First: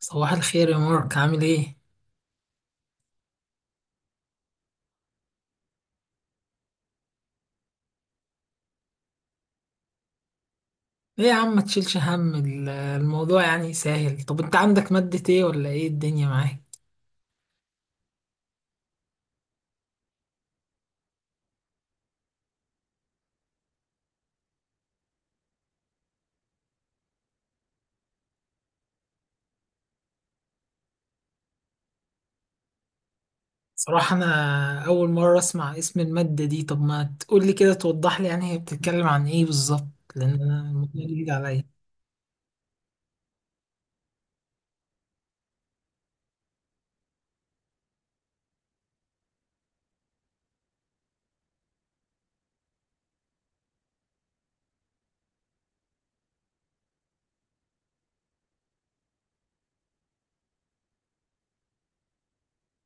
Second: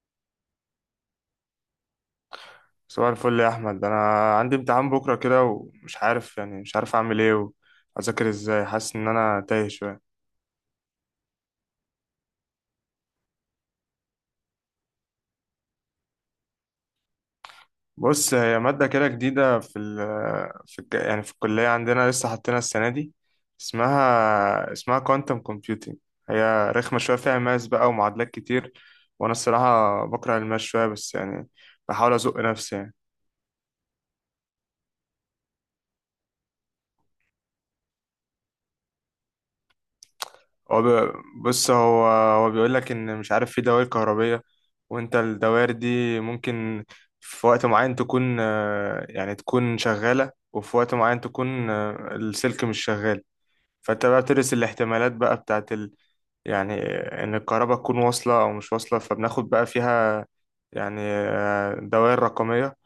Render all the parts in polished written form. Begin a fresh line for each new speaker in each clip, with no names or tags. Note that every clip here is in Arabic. صباح الخير يا مارك، عامل ايه؟
صباح الفل يا احمد، انا عندي امتحان بكره كده ومش عارف يعني مش عارف اعمل ايه واذاكر ازاي. حاسس ان انا تايه شويه.
ايه يا عم، ما تشيلش هم الموضوع يعني سهل. طب انت عندك مادة ايه ولا ايه الدنيا معاك؟
بص، هي ماده كده جديده في ال في الج- يعني في الكليه عندنا لسه حاطينها السنه دي. اسمها كوانتم كومبيوتنج. هي رخمه شويه، فيها ماس بقى ومعادلات كتير، وانا الصراحه بكره الماس شويه، بس يعني بحاول ازق نفسي يعني.
صراحة انا اول مرة اسمع اسم المادة دي. طب ما تقولي كده توضح لي يعني هي بتتكلم عن ايه بالظبط، لان انا
هو
الموضوع
بي-
جديد عليا.
بص، هو بيقول لك ان مش عارف في دوائر كهربية، وانت الدوائر دي ممكن في وقت معين تكون يعني تكون شغالة، وفي وقت معين تكون السلك مش شغال. فانت بقى بتدرس الاحتمالات بقى بتاعت يعني ان الكهرباء تكون واصلة او مش واصلة، فبناخد بقى فيها يعني دوائر رقمية،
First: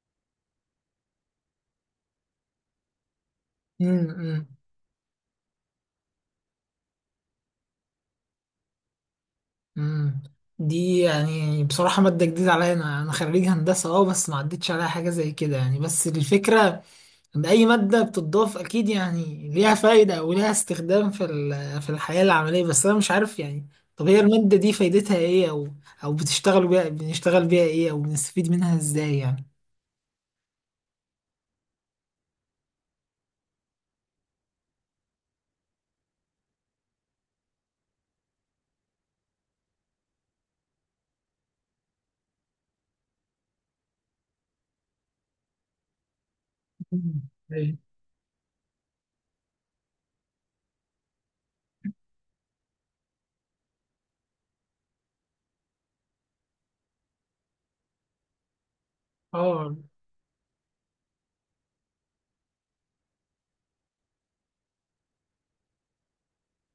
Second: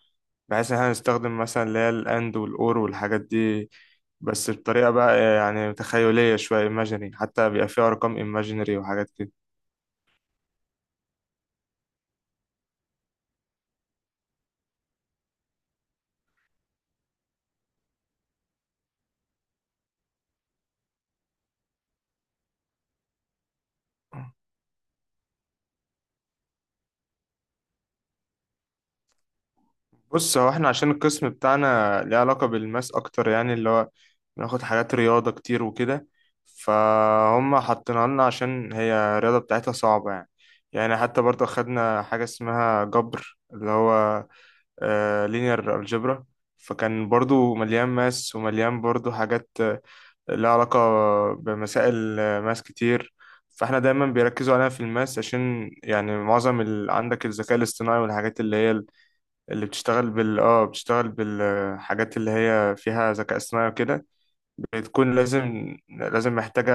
بحيث ان احنا نستخدم مثلا اللي هي الاند والاور والحاجات دي،
امم امم
بس بطريقة بقى يعني تخيلية شوية، ايماجيني حتى بيبقى فيها ارقام ايماجينري وحاجات كده.
امم. دي يعني بصراحة مادة جديدة عليا. انا خريج هندسة، اه، بس ما عدتش عليها حاجة زي كده يعني. بس الفكرة أي مادة بتضاف أكيد يعني ليها فايدة أو ليها استخدام في الحياة العملية، بس أنا مش عارف يعني. طب هي المادة دي فايدتها إيه، أو أو بتشتغل بيها، بنشتغل بيها إيه، أو بنستفيد منها إزاي يعني؟
بص، هو احنا عشان القسم بتاعنا ليه علاقة بالماس اكتر، يعني اللي هو بناخد حاجات رياضة كتير وكده، فهم حاطينها لنا عشان هي الرياضة بتاعتها صعبة يعني. يعني حتى برضه خدنا حاجة اسمها جبر، اللي هو لينير الجبرا، فكان
مم.
برضه مليان
إيه.
ماس ومليان برضه حاجات لها علاقة بمسائل ماس كتير. فاحنا دايما بيركزوا عليها في الماس، عشان يعني معظم عندك الذكاء الاصطناعي والحاجات اللي
آه.
بتشتغل بالحاجات اللي هي فيها ذكاء اصطناعي وكده، بتكون لازم محتاجة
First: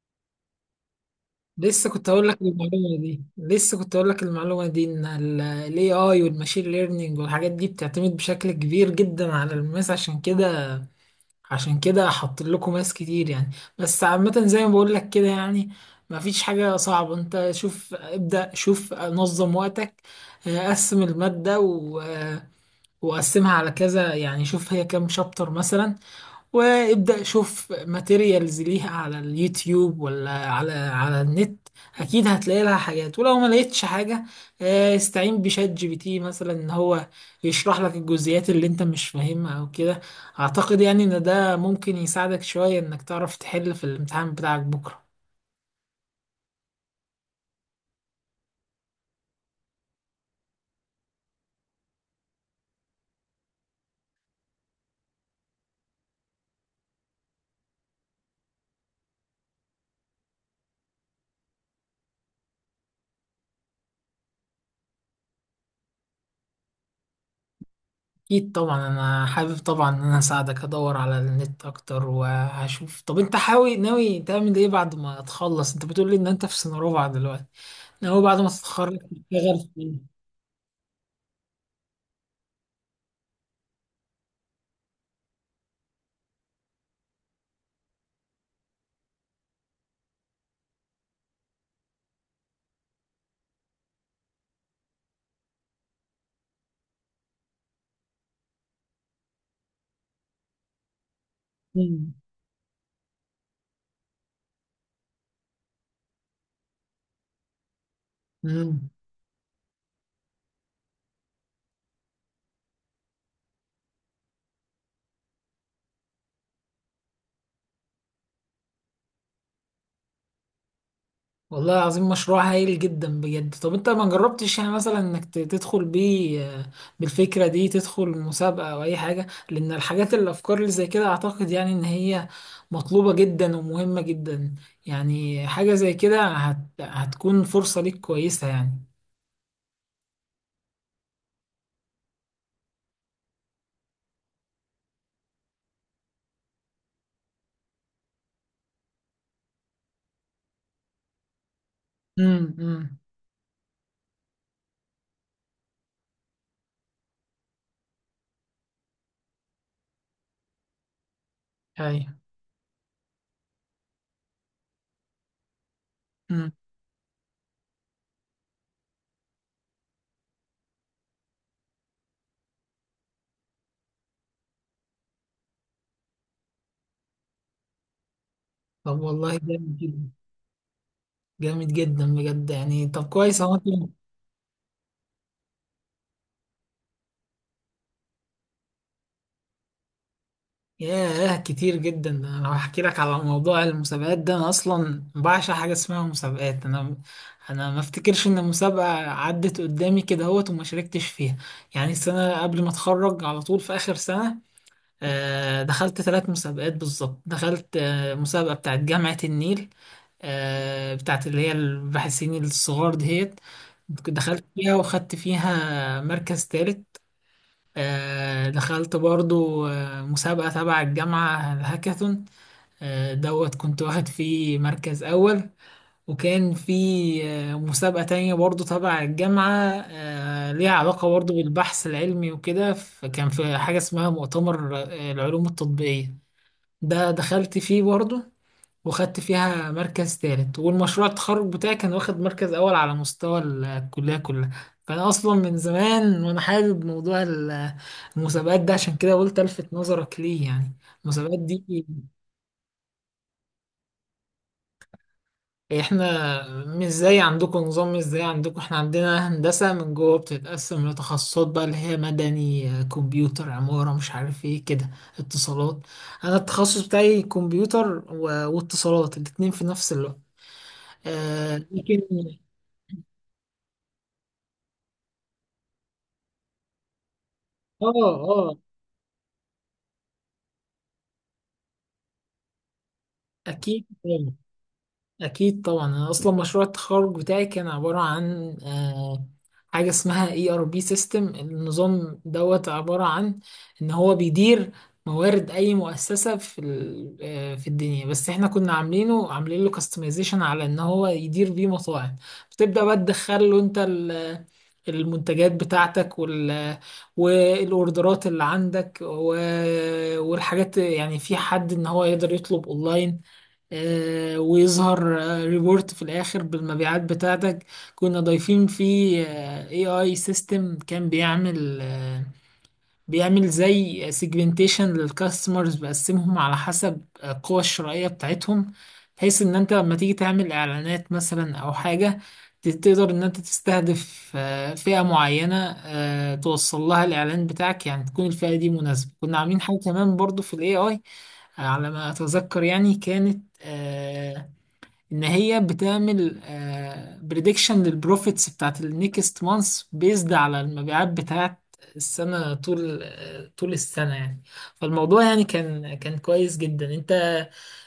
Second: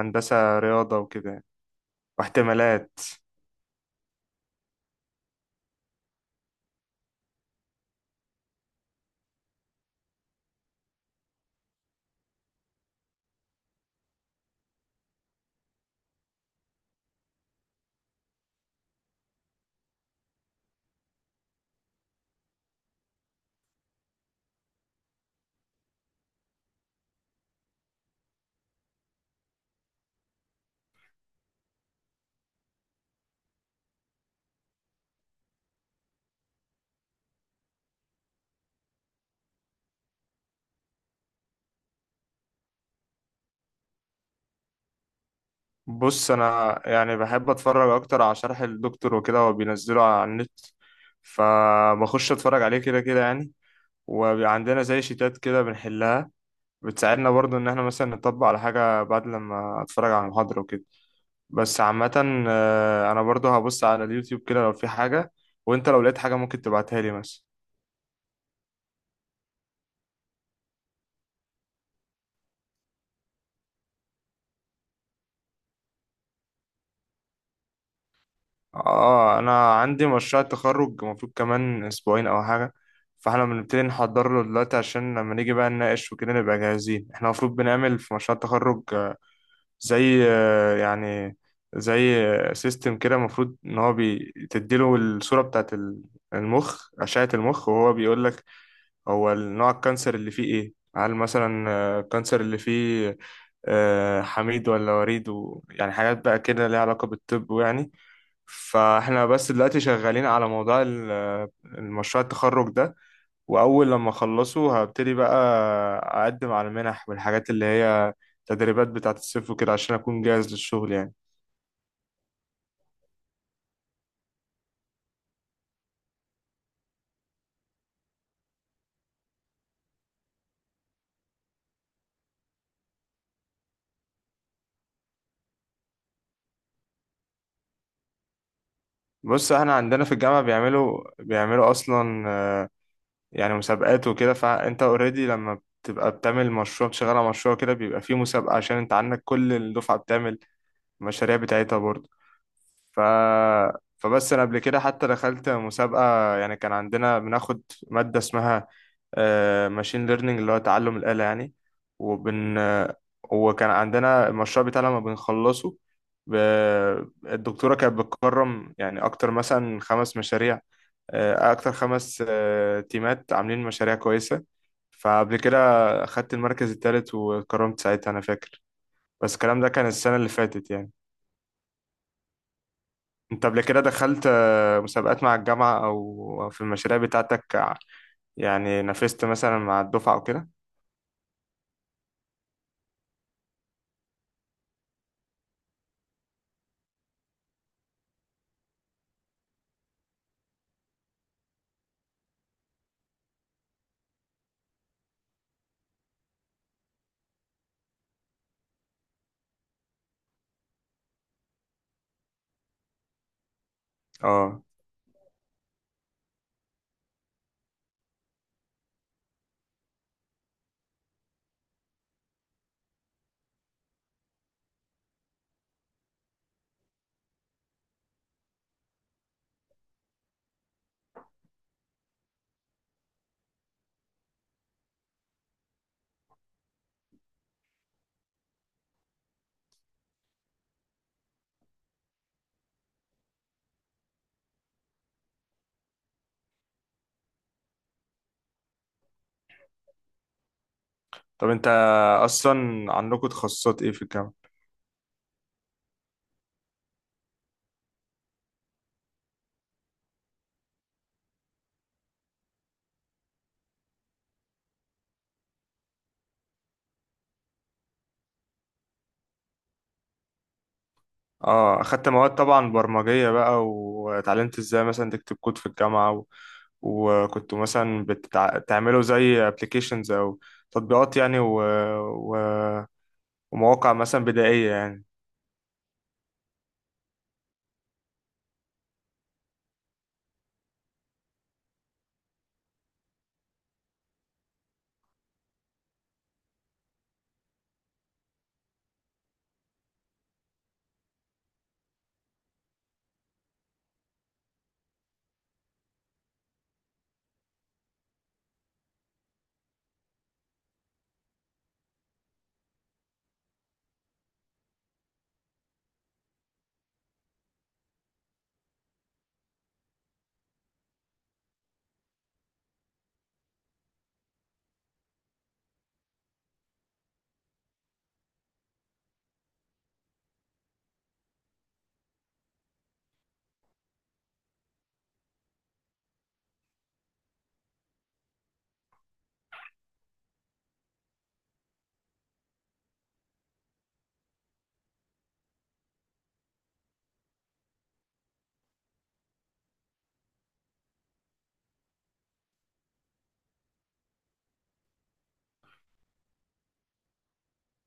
هندسة رياضة وكده يعني،
لسه كنت هقول لك المعلومة
واحتمالات.
دي، لسه كنت هقول لك المعلومة دي، إن ال AI والماشين ليرنينج والحاجات دي بتعتمد بشكل كبير جدا على الماس، عشان كده. عشان كده حاطين لكم ناس كتير يعني. بس عامة زي ما بقول لك كده يعني، مفيش حاجة صعبة. انت شوف، ابدأ شوف، نظم وقتك. قسم المادة وقسمها على كذا. يعني شوف هي كام شابتر مثلا، وابدأ شوف ماتيريالز ليها على اليوتيوب ولا على على النت. اكيد هتلاقي لها حاجات، ولو ما لقيتش حاجة استعين بشات جي بي تي مثلا، ان هو يشرح لك الجزئيات اللي انت مش فاهمها او كده. اعتقد يعني ان ده ممكن يساعدك شوية انك تعرف تحل في الامتحان بتاعك بكرة.
بص، انا يعني بحب اتفرج اكتر على شرح الدكتور وكده، هو بينزله على النت، فبخش اتفرج عليه كده كده يعني. وبيبقى عندنا زي شيتات كده بنحلها، بتساعدنا برضو ان احنا مثلا نطبق على حاجة بعد لما اتفرج على المحاضرة وكده. بس عامة انا برضو هبص على اليوتيوب كده لو في حاجة، وانت لو لقيت حاجة ممكن تبعتها لي مثلا.
اكيد طبعا انا حابب طبعا ان انا اساعدك. ادور على النت اكتر وهشوف. طب انت حاوي ناوي تعمل ايه بعد ما تخلص؟ انت بتقول لي ان انت في سنة رابعة دلوقتي، هو بعد ما تتخرج
اه،
تشتغل
انا
في؟
عندي مشروع تخرج المفروض كمان اسبوعين او حاجة، فاحنا بنبتدي نحضر له دلوقتي عشان لما نيجي بقى نناقش وكده نبقى جاهزين. احنا المفروض بنعمل في مشروع التخرج آه، زي آه، يعني زي سيستم كده، المفروض ان هو بتديله الصورة بتاعت ال- المخ أشعة المخ، وهو بيقول لك هو نوع الكانسر اللي فيه ايه. هل مثلا
مم.
الكانسر اللي فيه حميد ولا وريد يعني حاجات بقى كده ليها علاقة بالطب يعني.
مم.
فاحنا بس دلوقتي شغالين على موضوع المشروع التخرج ده، واول لما اخلصه هبتدي بقى اقدم على المنح والحاجات اللي هي تدريبات بتاعة الصيف وكده، عشان اكون جاهز للشغل يعني.
والله العظيم مشروع هايل جدا بجد. طب انت ما جربتش يعني مثلا انك تدخل بيه بالفكرة دي تدخل مسابقة او اي حاجة؟ لان الحاجات الافكار اللي زي كده اعتقد يعني ان هي مطلوبة جدا ومهمة جدا. يعني حاجة زي كده هتكون فرصة ليك كويسة يعني.
بص، احنا عندنا في الجامعة بيعملوا اصلا يعني مسابقات وكده، فانت اوريدي لما بتبقى بتعمل مشروع، بتشتغل على مشروع كده بيبقى فيه مسابقة، عشان انت عندك كل الدفعة بتعمل المشاريع بتاعتها برضه. ف...
امم.
فبس انا قبل كده حتى دخلت مسابقة يعني. كان عندنا بناخد مادة اسمها ماشين ليرنينج، اللي هو تعلم الآلة يعني.
ايوه.
وبن وكان عندنا المشروع بتاعنا لما بنخلصه ب...
امم.
الدكتورة كانت بتكرم يعني أكتر مثلا خمس مشاريع، أكتر خمس تيمات عاملين مشاريع كويسة. فقبل كده أخدت المركز التالت، واتكرمت ساعتها، أنا فاكر.
طب
بس
والله
الكلام ده
جامد
كان
جدا.
السنة اللي فاتت يعني.
جامد جدا بجد يعني، طب كويس
أنت
اهو.
قبل كده دخلت مسابقات مع الجامعة، أو في المشاريع بتاعتك يعني نافست مثلا مع الدفعة أو كده؟
ياه، كتير جدا. ده انا لو هحكي لك على موضوع المسابقات ده، انا اصلا بعشق حاجه اسمها مسابقات. انا ما افتكرش ان مسابقه عدت قدامي كده اهوت وما شاركتش فيها. يعني السنه قبل ما اتخرج على طول في اخر سنه دخلت ثلاث مسابقات بالظبط. دخلت مسابقه بتاعت جامعه النيل، بتاعت اللي هي الباحثين الصغار دهيت، دخلت
أه.
فيها وخدت فيها مركز ثالث. دخلت برضو مسابقة تبع الجامعة، الهاكاثون، دوت كنت واخد فيه مركز أول. وكان في مسابقة تانية برضو تبع الجامعة، ليها علاقة برضو بالبحث العلمي وكده. فكان في حاجة اسمها مؤتمر العلوم التطبيقية، ده دخلت فيه برضو وخدت فيها مركز تالت. والمشروع التخرج بتاعي كان واخد مركز أول على مستوى الكلية كلها. فأنا أصلا من زمان وأنا حابب موضوع المسابقات ده، عشان كده قلت ألفت نظرك ليه يعني، المسابقات
طب
دي.
أنت أصلا عندكم تخصصات إيه في الجامعة؟
إحنا مش زي عندكم نظام، مش زي عندكم. إحنا عندنا هندسة من جوه بتتقسم لتخصصات بقى، اللي هي مدني، كمبيوتر، عمارة، مش عارف إيه كده، اتصالات. أنا التخصص بتاعي كمبيوتر واتصالات الاتنين في نفس الوقت،
أه،
لكن
أخدت مواد طبعا برمجية بقى، واتعلمت إزاي مثلا تكتب كود في الجامعة، وكنتوا
اه
مثلا
اه
بتعملوا زي applications أو تطبيقات يعني و...
اكيد
ومواقع مثلا
طبعاً.
بدائية يعني.
أكيد طبعا. أنا أصلا مشروع التخرج بتاعي كان عبارة عن حاجة اسمها اي ار بي سيستم، النظام دوت عبارة عن إن هو بيدير موارد أي مؤسسة في ال- آه، في الدنيا، بس احنا كنا عاملينه، عاملين له كاستمايزيشن على إن هو يدير بيه مطاعم. بتبدأ بقى تدخل له أنت المنتجات بتاعتك والاوردرات اللي عندك والحاجات، يعني في حد ان هو يقدر يطلب اونلاين، ويظهر ريبورت في الاخر بالمبيعات بتاعتك. كنا ضايفين فيه اي اي سيستم، كان بيعمل بيعمل زي سيجمنتيشن للكاستمرز، بقسمهم على حسب القوة الشرائية بتاعتهم، بحيث ان انت لما تيجي تعمل اعلانات مثلا او حاجة، تقدر ان انت تستهدف فئة معينة، توصل لها الاعلان بتاعك، يعني تكون الفئة دي مناسبة. كنا عاملين حاجة كمان برضو في الاي اي، على ما اتذكر يعني، كانت ان هي بتعمل بريدكشن للبروفيتس بتاعت النيكست مانث بيزد على المبيعات بتاعت السنة، طول طول السنة يعني. فالموضوع يعني كان كويس جدا. انت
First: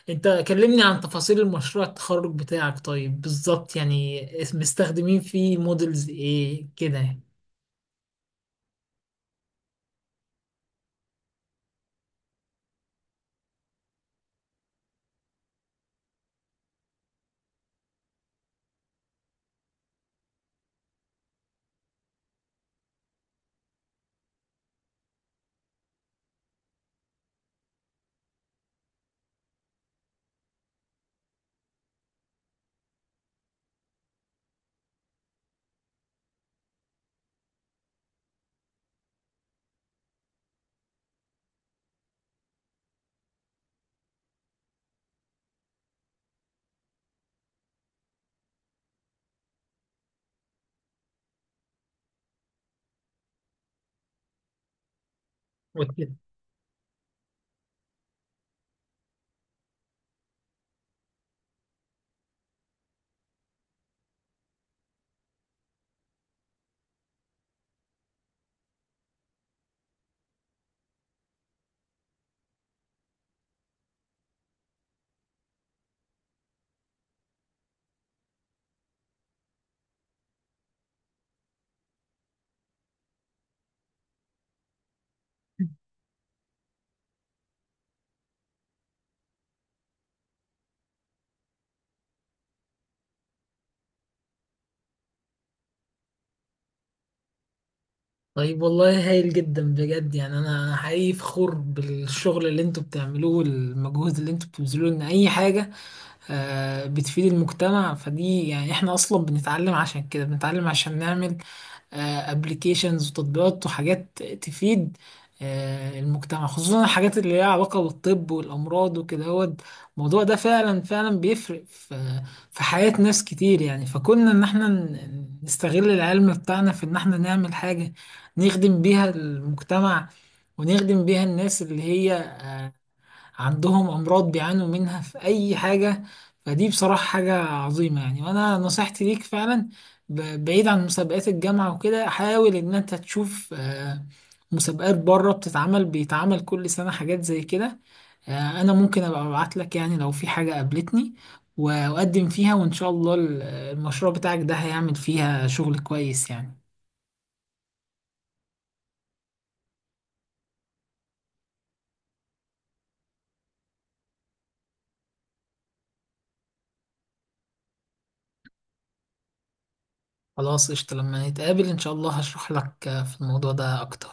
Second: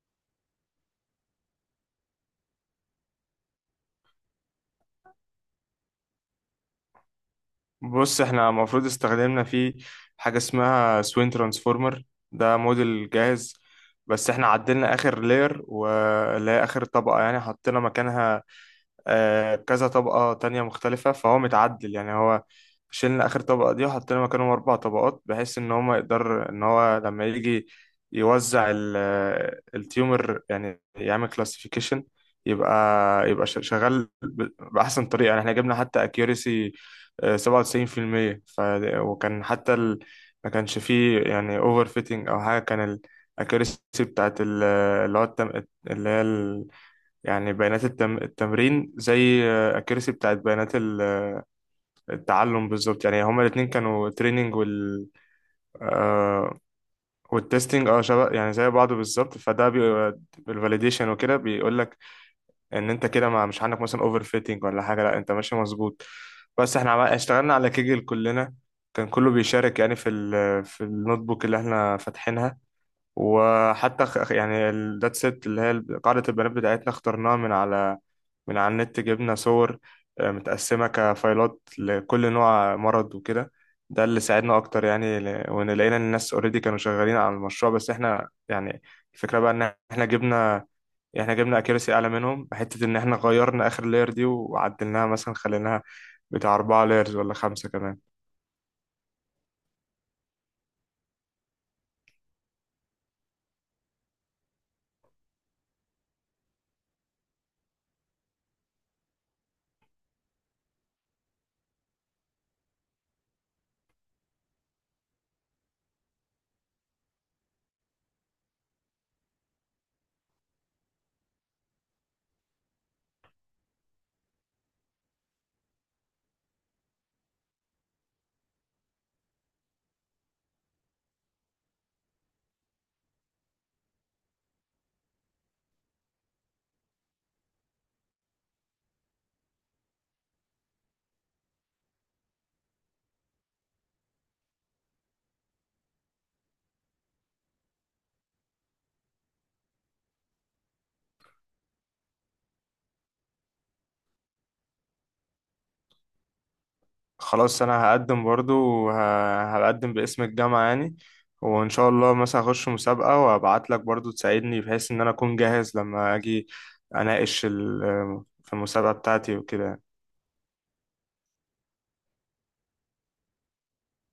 انت كلمني عن تفاصيل المشروع التخرج بتاعك طيب، بالظبط يعني مستخدمين فيه مودلز ايه كده يعني؟
بص، احنا المفروض استخدمنا فيه حاجة اسمها سوين ترانسفورمر. ده موديل جاهز، بس احنا عدلنا آخر لير، واللي هي آخر طبقة يعني، حطينا مكانها كذا طبقة تانية مختلفة، فهو متعدل يعني. هو شيلنا آخر طبقة دي وحطينا مكانهم أربع طبقات، بحيث إن هو يقدر إن هو لما يجي يوزع التيومر يعني، يعمل كلاسيفيكيشن. يبقى يبقى شغال بأحسن طريقة يعني. إحنا جبنا حتى أكيوريسي 97%. وكان حتى ما كانش فيه يعني أوفر فيتنج أو حاجة. كان الأكيوريسي بتاعت اللي هو التم... اللي هي يعني بيانات التمرين زي اكيرسي بتاعت بيانات التعلم بالظبط يعني. هما الاتنين كانوا تريننج،
وكده.
آه والتستنج، شبه يعني، زي بعض بالظبط. فده بالفاليديشن وكده بيقول لك ان انت كده ما مش عندك مثلا اوفر فيتنج ولا حاجه، لا، انت ماشي مظبوط. بس احنا اشتغلنا على كيجل كلنا، كان كله بيشارك يعني في في النوت بوك اللي احنا فاتحينها. وحتى يعني الدات سيت، اللي هي قاعدة البيانات بتاعتنا، اخترناها من على النت. جبنا صور متقسمة كفايلات لكل نوع مرض وكده، ده اللي ساعدنا أكتر يعني. وإن لقينا إن الناس أوريدي كانوا شغالين على المشروع، بس إحنا يعني الفكرة بقى إن إحنا جبنا أكيرسي أعلى منهم، حتة إن إحنا غيرنا آخر لاير دي وعدلناها، مثلا خليناها بتاع أربعة لايرز ولا خمسة كمان.
طيب والله هايل جدا بجد. يعني انا حقيقي فخور بالشغل اللي انتوا بتعملوه والمجهود اللي انتوا بتبذلوه، ان اي حاجة بتفيد المجتمع. فدي يعني احنا اصلا بنتعلم عشان كده، بنتعلم عشان نعمل ابلكيشنز وتطبيقات وحاجات تفيد المجتمع. خصوصا الحاجات اللي ليها علاقة بالطب والأمراض وكده، هو الموضوع ده فعلا فعلا بيفرق في في حياة ناس كتير يعني. فكنا إن احنا نستغل العلم بتاعنا في إن احنا نعمل حاجة نخدم بيها المجتمع، ونخدم بيها الناس اللي هي عندهم أمراض بيعانوا منها في أي حاجة. فدي بصراحة حاجة عظيمة يعني. وأنا نصيحتي ليك فعلا، بعيد عن مسابقات الجامعة وكده، حاول إن أنت تشوف مسابقات بره بتتعمل، بيتعمل كل سنة حاجات زي كده. أنا ممكن أبقى أبعت لك يعني لو في حاجة قابلتني، و- وأقدم فيها، وإن شاء الله المشروع بتاعك ده هيعمل فيها شغل كويس يعني.
خلاص، انا هقدم برضو، هقدم باسم الجامعة يعني، وان شاء الله مثلا هخش مسابقة، وابعت لك برضو تساعدني، بحيث ان انا اكون جاهز لما اجي اناقش في المسابقة بتاعتي وكده يعني.
خلاص، قشطة. لما نتقابل إن شاء الله هشرح لك في الموضوع ده أكتر.